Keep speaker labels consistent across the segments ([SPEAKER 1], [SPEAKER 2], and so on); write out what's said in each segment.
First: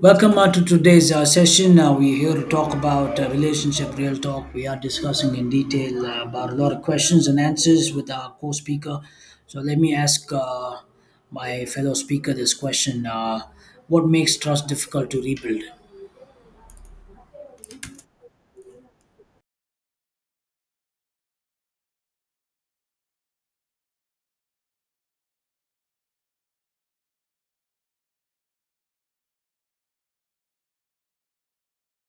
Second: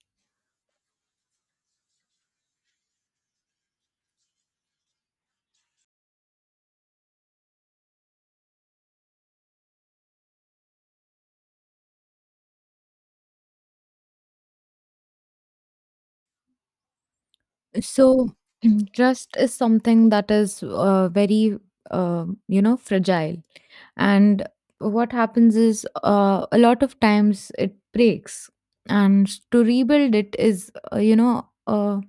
[SPEAKER 1] Welcome to today's session. We're here to talk about relationship real talk. We are discussing in detail about a lot of questions and answers with our co speaker. So, let me ask my fellow speaker this question. What makes trust difficult to rebuild?
[SPEAKER 2] So trust is something that is very you know fragile, and what happens is a lot of times it breaks, and to rebuild it is you know,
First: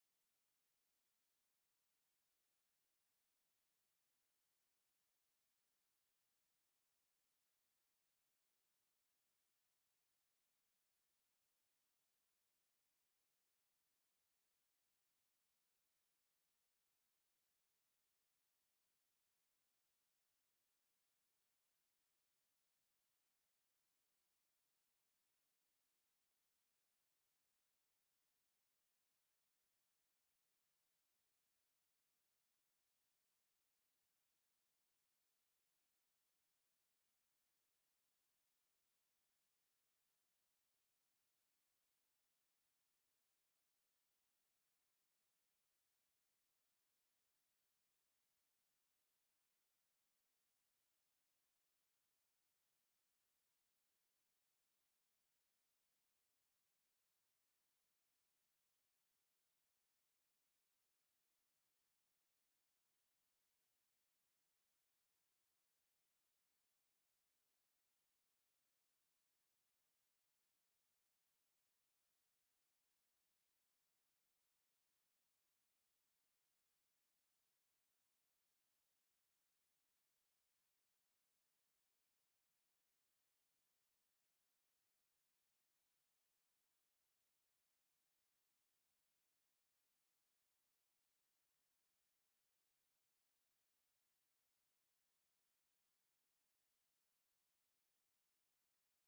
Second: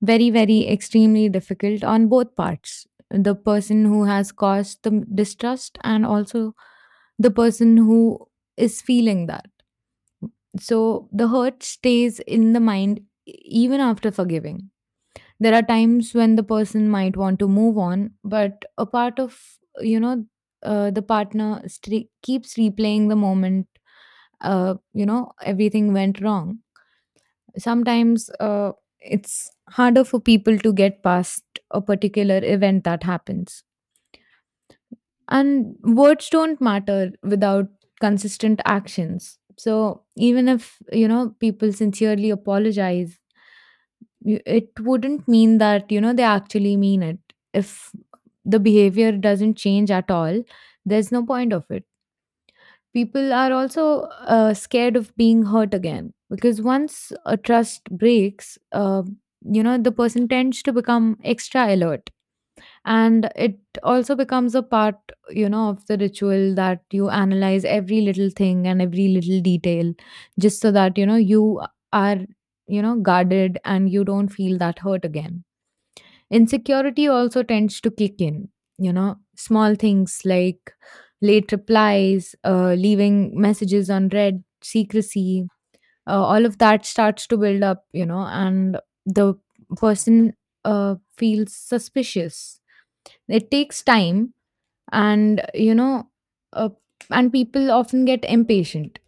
[SPEAKER 2] very extremely difficult on both parts. The person who has caused the distrust, and also the person who is feeling that. So the hurt stays in the mind even after forgiving, there are times when the person might want to move on, but a part of, you know, the partner keeps replaying the moment, you know, everything went wrong. Sometimes it's harder for people to get past a particular event that happens. And words don't matter without consistent actions. So even if, you know, people sincerely apologize, it wouldn't mean that, you know, they actually mean it if the behavior doesn't change at all. There's no point of it. People are also scared of being hurt again, because once a trust breaks, you know, the person tends to become extra alert, and it also becomes a part, you know, of the ritual that you analyze every little thing and every little detail just so that, you know, you are, you know, guarded and you don't feel that hurt again. Insecurity also tends to kick in, you know, small things like late replies, leaving messages unread, secrecy, all of that starts to build up, you know, and the person feels suspicious. It takes time, and you know, uh, and people often get impatient.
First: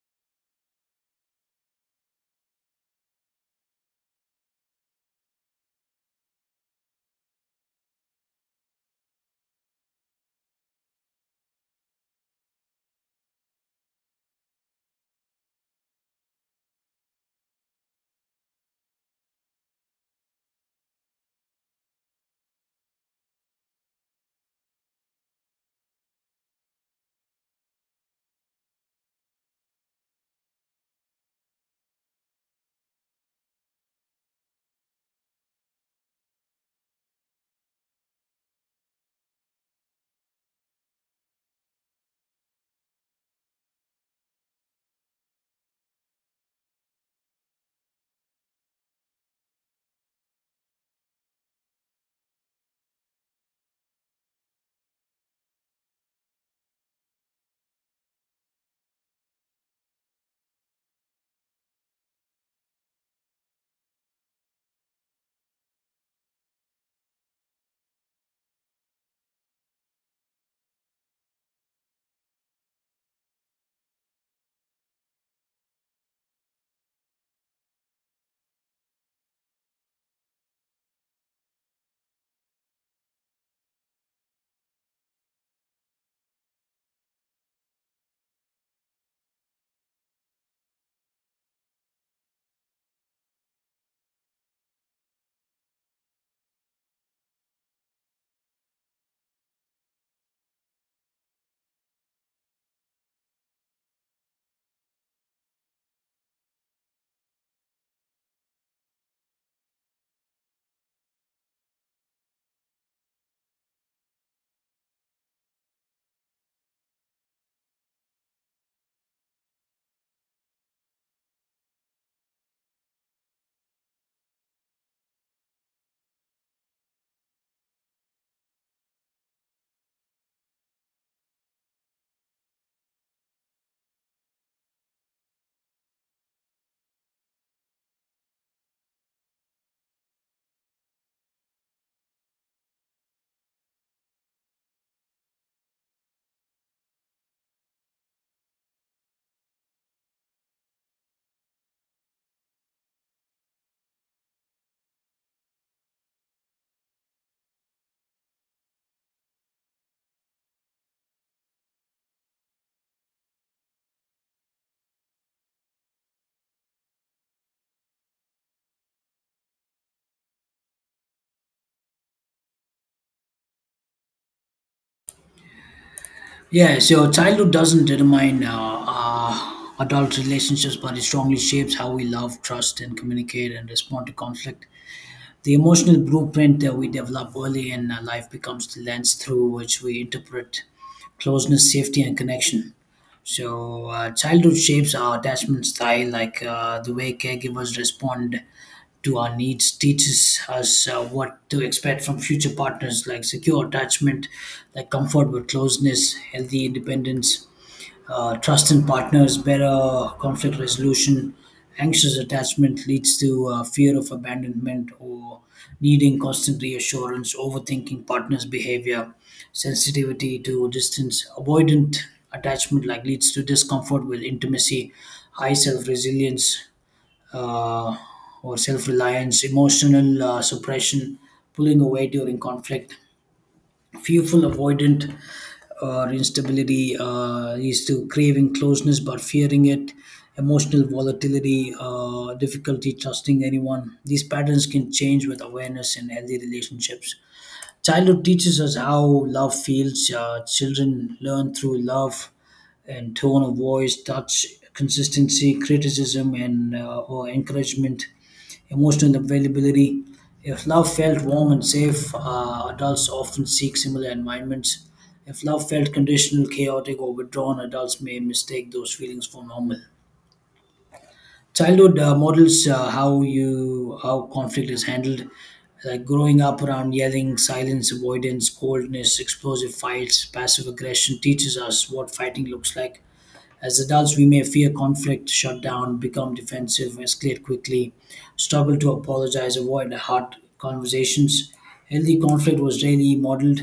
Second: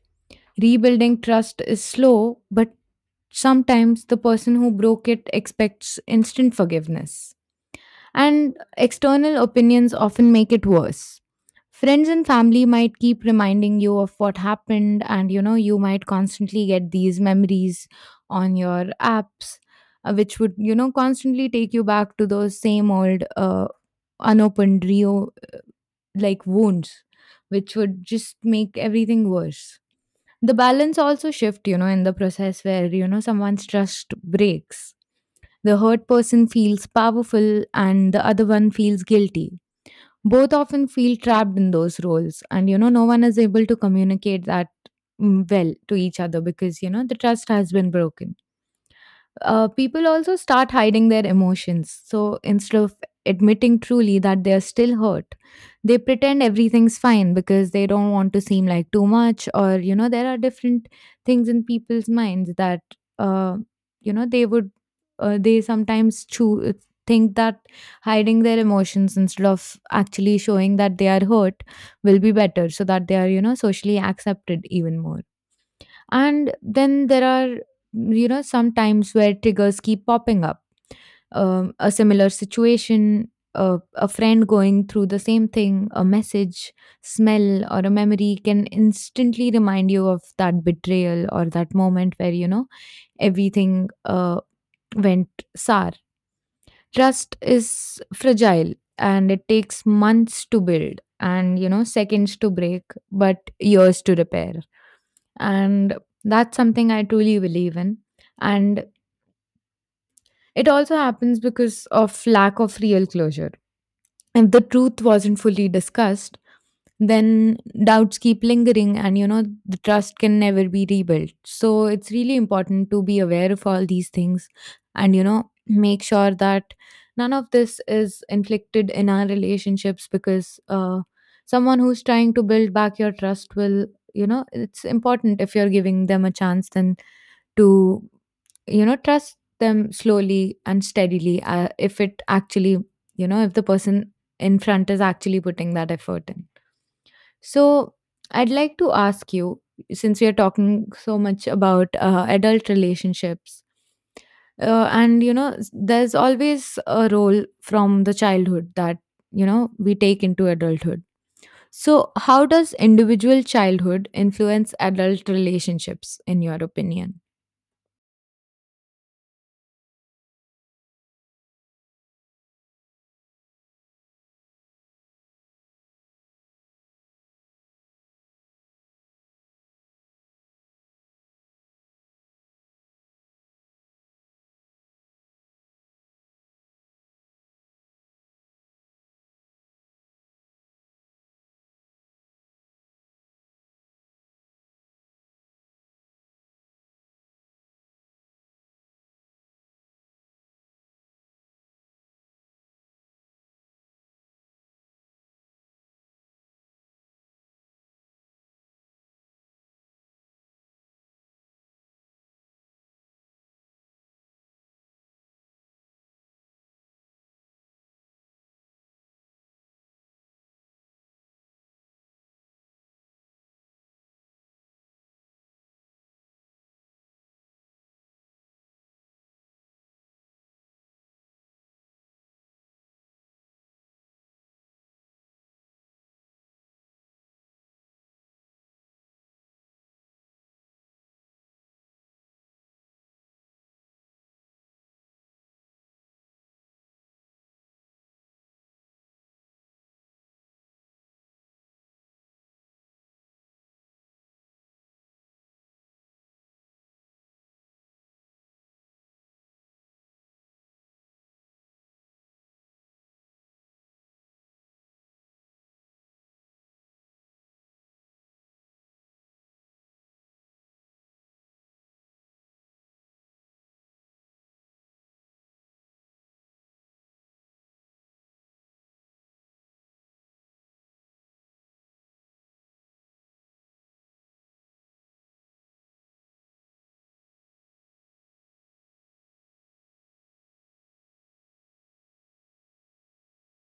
[SPEAKER 2] Rebuilding trust is slow, but sometimes the person who broke it expects instant forgiveness. And external opinions often make it worse. Friends and family might keep reminding you of what happened, and you know, you might constantly get these memories on your apps, which would, you know, constantly take you back to those same old unopened Rio like wounds, which would just make everything worse. The balance also shift, you know, in the process where, you know, someone's trust breaks, the hurt person feels powerful and the other one feels guilty. Both often feel trapped in those roles, and you know, no one is able to communicate that well to each other because, you know, the trust has been broken. People also start hiding their emotions. So instead of admitting truly that they are still hurt, they pretend everything's fine because they don't want to seem like too much, or you know, there are different things in people's minds that uh, you know, they would, they sometimes choose think that hiding their emotions instead of actually showing that they are hurt will be better so that they are, you know, socially accepted even more. And then there are, you know, some times where triggers keep popping up. A similar situation, a friend going through the same thing, a message, smell, or a memory can instantly remind you of that betrayal or that moment where, you know, everything went sour. Trust is fragile and it takes months to build and, you know, seconds to break, but years to repair, and that's something I truly believe in. And it also happens because of lack of real closure. If the truth wasn't fully discussed, then doubts keep lingering, and you know, the trust can never be rebuilt. So it's really important to be aware of all these things, and you know, make sure that none of this is inflicted in our relationships, because someone who's trying to build back your trust will, you know, it's important if you're giving them a chance, then to, you know, trust them slowly and steadily. If it actually, you know, if the person in front is actually putting that effort in. So I'd like to ask you, since we are talking so much about adult relationships, and you know, there's always a role from the childhood that, you know, we take into adulthood. So, how does individual childhood influence adult relationships, in your opinion?
[SPEAKER 1] Yeah, so childhood doesn't determine our adult relationships, but it strongly shapes how we love, trust, and communicate and respond to conflict. The emotional blueprint that we develop early in life becomes the lens through which we interpret closeness, safety, and connection. So, childhood shapes our attachment style, like the way caregivers respond to our needs, teaches us what to expect from future partners, like secure attachment, like comfort with closeness, healthy independence, trust in partners, better conflict resolution. Anxious attachment leads to fear of abandonment or needing constant reassurance, overthinking partners' behavior, sensitivity to distance, avoidant attachment like leads to discomfort with intimacy, high self resilience uh, or self reliance, emotional suppression, pulling away during conflict fearful avoidant or instability is to craving closeness but fearing it emotional volatility, difficulty trusting anyone these patterns can change with awareness and healthy relationships. Childhood teaches us how love feels. Children learn through love and tone of voice, touch, consistency, criticism, and or encouragement, emotional availability. If love felt warm and safe, adults often seek similar environments. If love felt conditional, chaotic, or withdrawn, adults may mistake those feelings for normal. Childhood models how conflict is handled. Like growing up around yelling, silence, avoidance, coldness, explosive fights, passive aggression teaches us what fighting looks like. As adults, we may fear conflict, shut down, become defensive, escalate quickly, struggle to apologize, avoid hard conversations. Healthy conflict was rarely modeled,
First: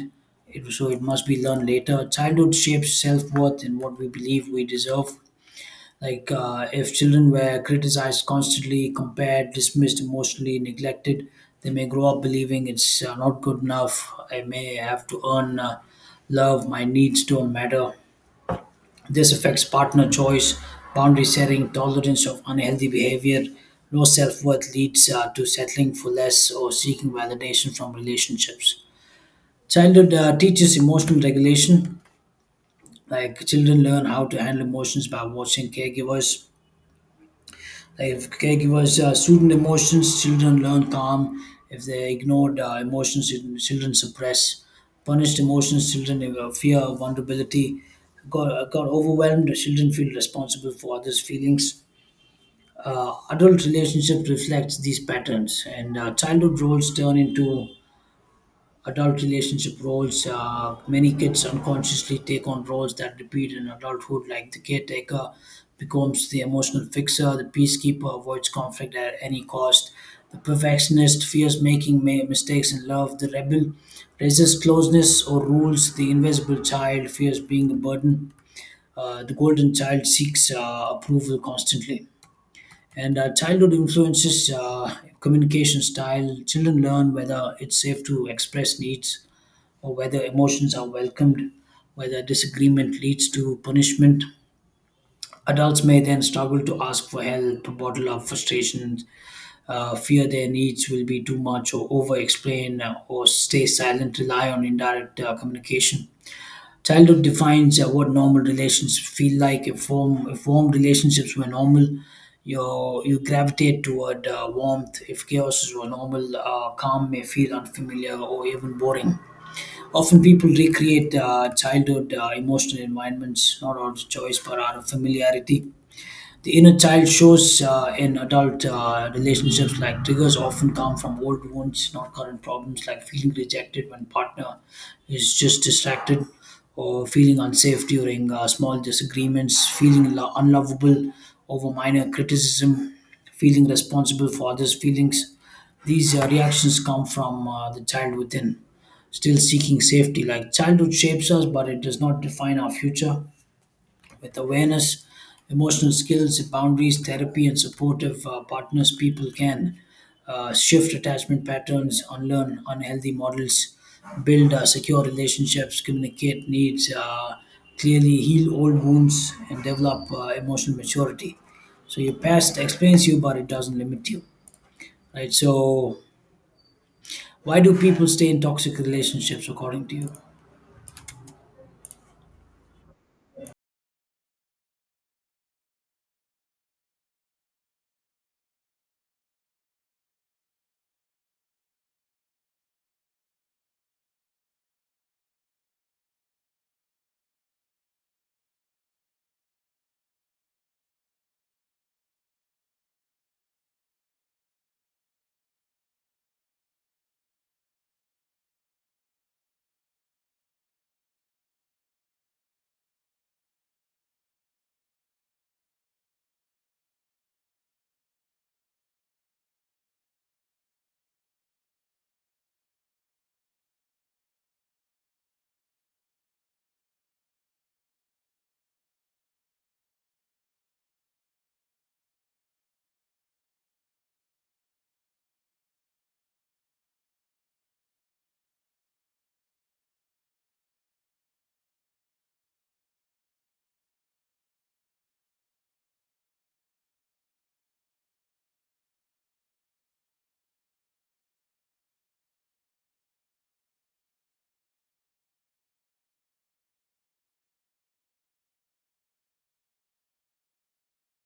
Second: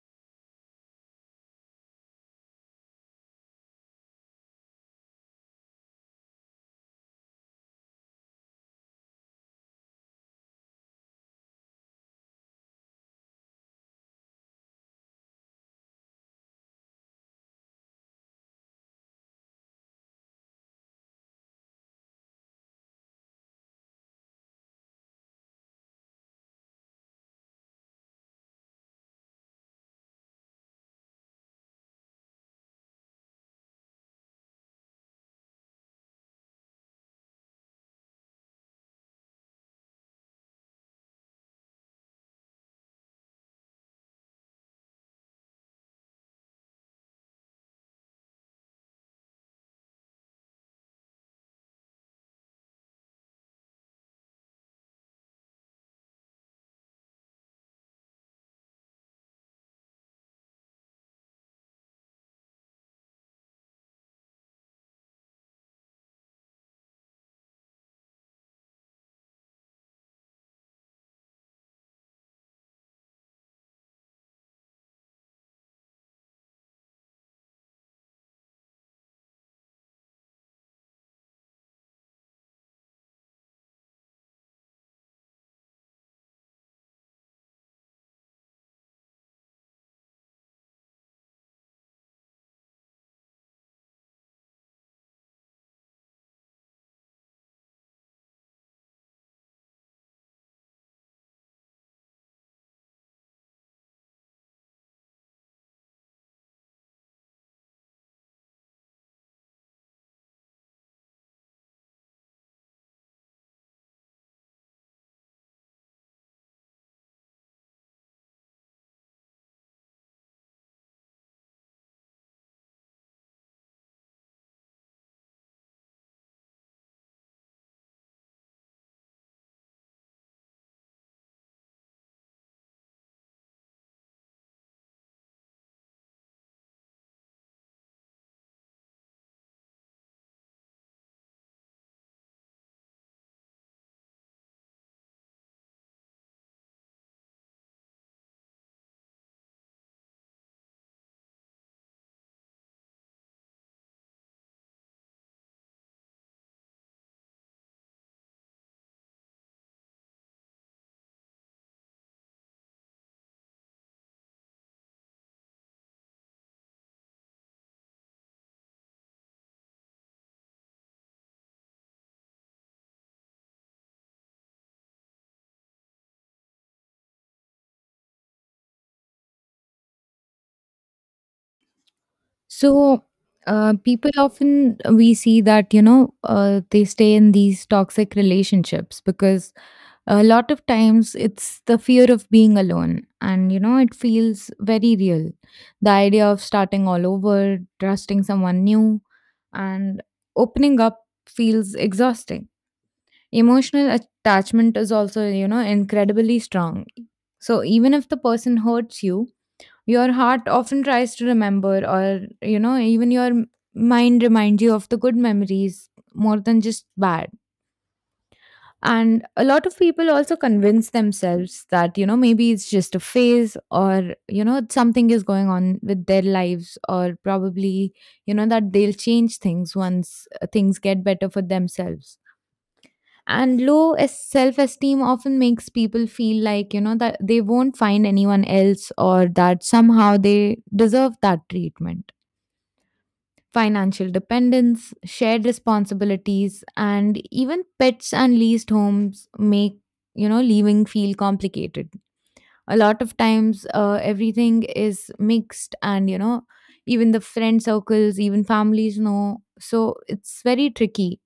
[SPEAKER 1] so it must be learned later. Childhood shapes self worth and what we believe we deserve. Like, if children were criticized constantly, compared, dismissed, emotionally neglected, they may grow up believing it's not good enough. I may have to earn love. My needs don't matter. This affects partner choice, boundary setting, tolerance of unhealthy behavior. Low self worth leads to settling for less or seeking validation from relationships. Childhood teaches emotional regulation. Like children learn how to handle emotions by watching caregivers. Like if caregivers sweeten emotions, children learn calm. If they ignored emotions, children suppress. Punished emotions, children fear vulnerability. Got overwhelmed, children feel responsible for others' feelings. Adult relationship reflects these patterns, and childhood roles turn into adult relationship roles. Many kids unconsciously take on roles that repeat in adulthood, like the caretaker becomes the emotional fixer, the peacekeeper avoids conflict at any cost, the perfectionist fears making mistakes in love, the rebel resists closeness or rules, the invisible child fears being a burden, the golden child seeks approval constantly. And childhood influences communication style. Children learn whether it's safe to express needs, or whether emotions are welcomed, whether disagreement leads to punishment. Adults may then struggle to ask for help, bottle up frustrations, fear their needs will be too much, or over explain, or stay silent, rely on indirect communication. Childhood defines what normal relationships feel like. If warm relationships were normal, you gravitate toward warmth. If chaos is were normal, calm may feel unfamiliar or even boring. Often people recreate childhood emotional environments, not out of choice but out of familiarity. The inner child shows in adult relationships, like triggers often come from old wounds, not current problems, like feeling rejected when partner is just distracted, or feeling unsafe during small disagreements, feeling unlovable over minor criticism, feeling responsible for others' feelings. These reactions come from the child within, still seeking safety. Like childhood shapes us, but it does not define our future with awareness, emotional skills, boundaries, therapy, and supportive partners, people can shift attachment patterns, unlearn unhealthy models, build secure relationships, communicate needs clearly, heal old wounds, and develop emotional maturity. So your past explains you, but it doesn't limit you, right? So why do people stay in toxic relationships, according to you?
[SPEAKER 2] So, people often, we see that, you know, they stay in these toxic relationships because a lot of times it's the fear of being alone, and you know, it feels very real. The idea of starting all over, trusting someone new, and opening up feels exhausting. Emotional attachment is also, you know, incredibly strong. So even if the person hurts you, your heart often tries to remember, or, you know, even your mind reminds you of the good memories more than just bad. And a lot of people also convince themselves that, you know, maybe it's just a phase, or, you know, something is going on with their lives, or probably, you know, that they'll change things once, things get better for themselves. And low self esteem often makes people feel like, you know, that they won't find anyone else, or that somehow they deserve that treatment. Financial dependence, shared responsibilities, and even pets and leased homes make, you know, leaving feel complicated. A lot of times, everything is mixed, and you know, even the friend circles, even families know, so it's very tricky.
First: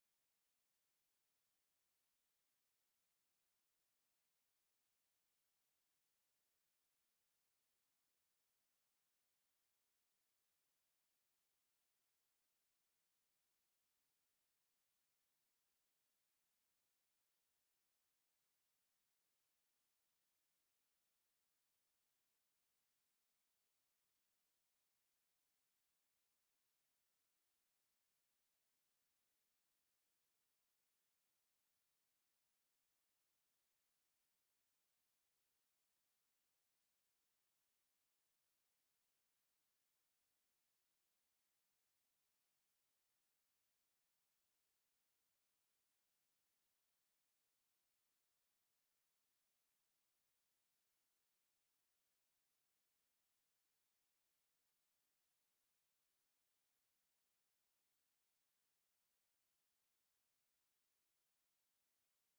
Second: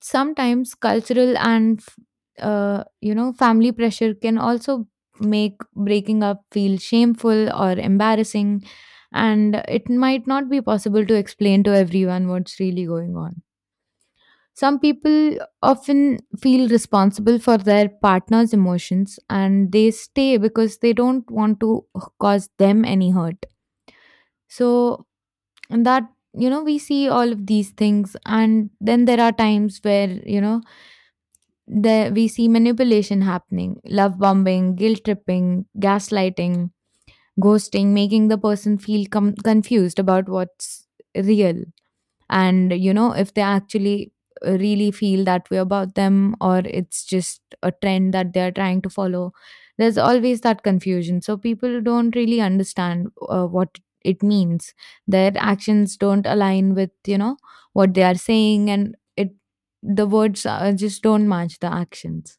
[SPEAKER 2] Sometimes cultural and you know, family pressure can also make breaking up feel shameful or embarrassing, and it might not be possible to explain to everyone what's really going on. Some people often feel responsible for their partner's emotions and they stay because they don't want to cause them any hurt. So, and that, you know, we see all of these things, and then there are times where, you know, there we see manipulation happening, love bombing, guilt tripping, gaslighting, ghosting, making the person feel confused about what's real. And you know, if they actually, really feel that way about them, or it's just a trend that they're trying to follow, there's always that confusion. So people don't really understand what it means. Their actions don't align with, you know, what they are saying, and it, the words, just don't match the actions.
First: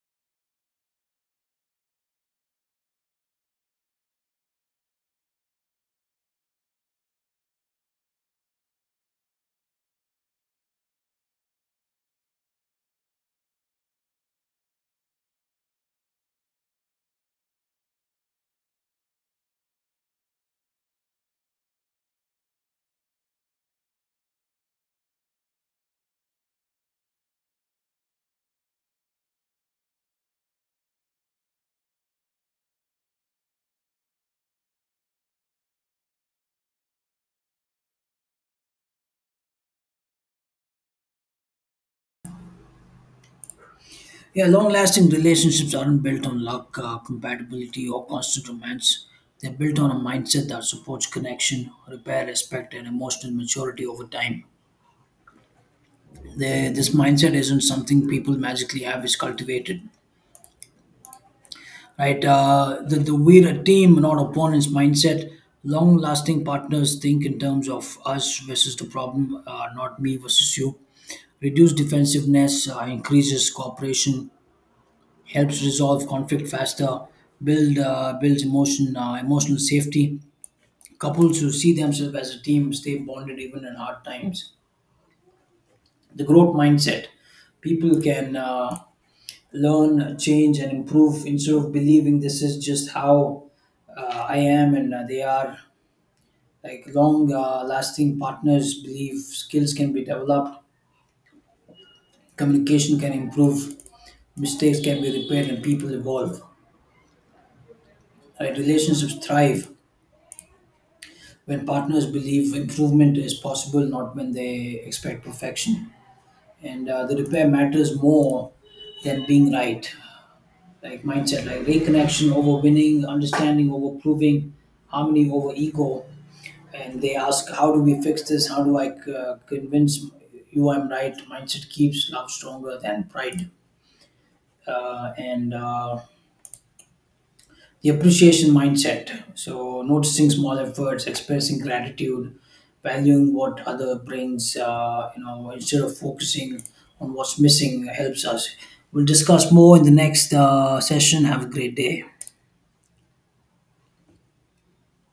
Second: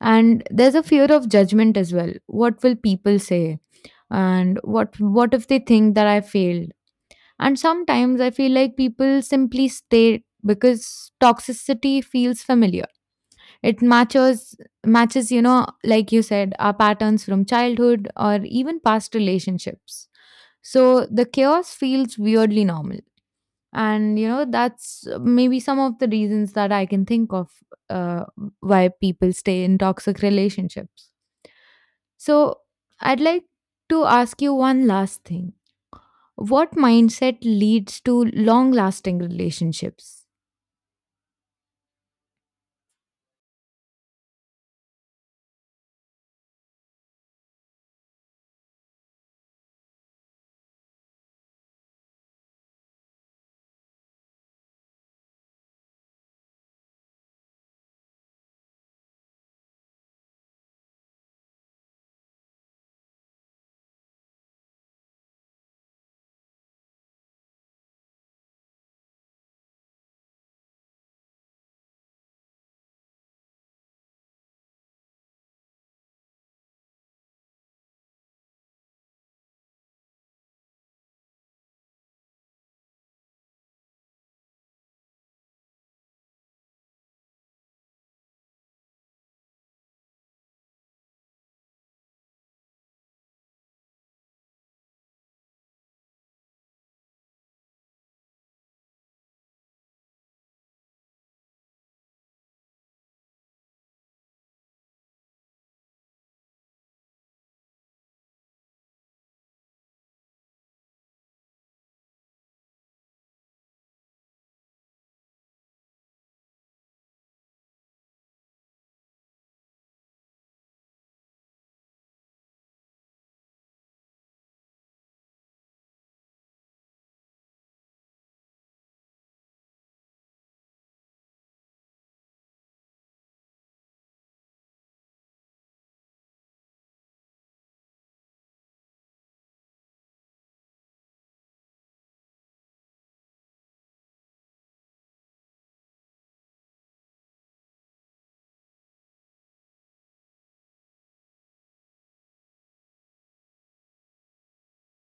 [SPEAKER 2] And there's a fear of judgment as well. What will people say, and what if they think that I failed? And sometimes I feel like people simply stay because toxicity feels familiar. It matches, matches, you know, like you said, our patterns from childhood or even past relationships. So the chaos feels weirdly normal, and you know, that's maybe some of the reasons that I can think of uh, why people stay in toxic relationships. So, I'd like to ask you one last thing. What mindset leads to long lasting relationships?
[SPEAKER 1] Yeah, long lasting relationships aren't built on luck, compatibility, or constant romance. They're built on a mindset that supports connection, repair, respect, and emotional maturity over time. This mindset isn't something people magically have, it's cultivated. Right? The we're a team, not opponents mindset. Long lasting partners think in terms of us versus the problem, not me versus you reduce defensiveness, increases cooperation, helps resolve conflict faster, builds emotional safety. Couples who see themselves as a team stay bonded even in hard times. The growth mindset. People can learn, change, and improve instead of believing this is just how I am and they are. Like long lasting partners believe skills can be developed, communication can improve, mistakes can be repaired, and people evolve. Right? Relationships thrive when partners believe improvement is possible, not when they expect perfection. And the repair matters more than being right. Like mindset, like reconnection over winning, understanding over proving, harmony over ego. And they ask, how do we fix this? How do I convince you I'm right? Mindset keeps love stronger than pride. And the appreciation mindset so noticing small efforts expressing gratitude valuing what other brings uh, instead of focusing on what's missing helps us we'll discuss more in the next session have a great day.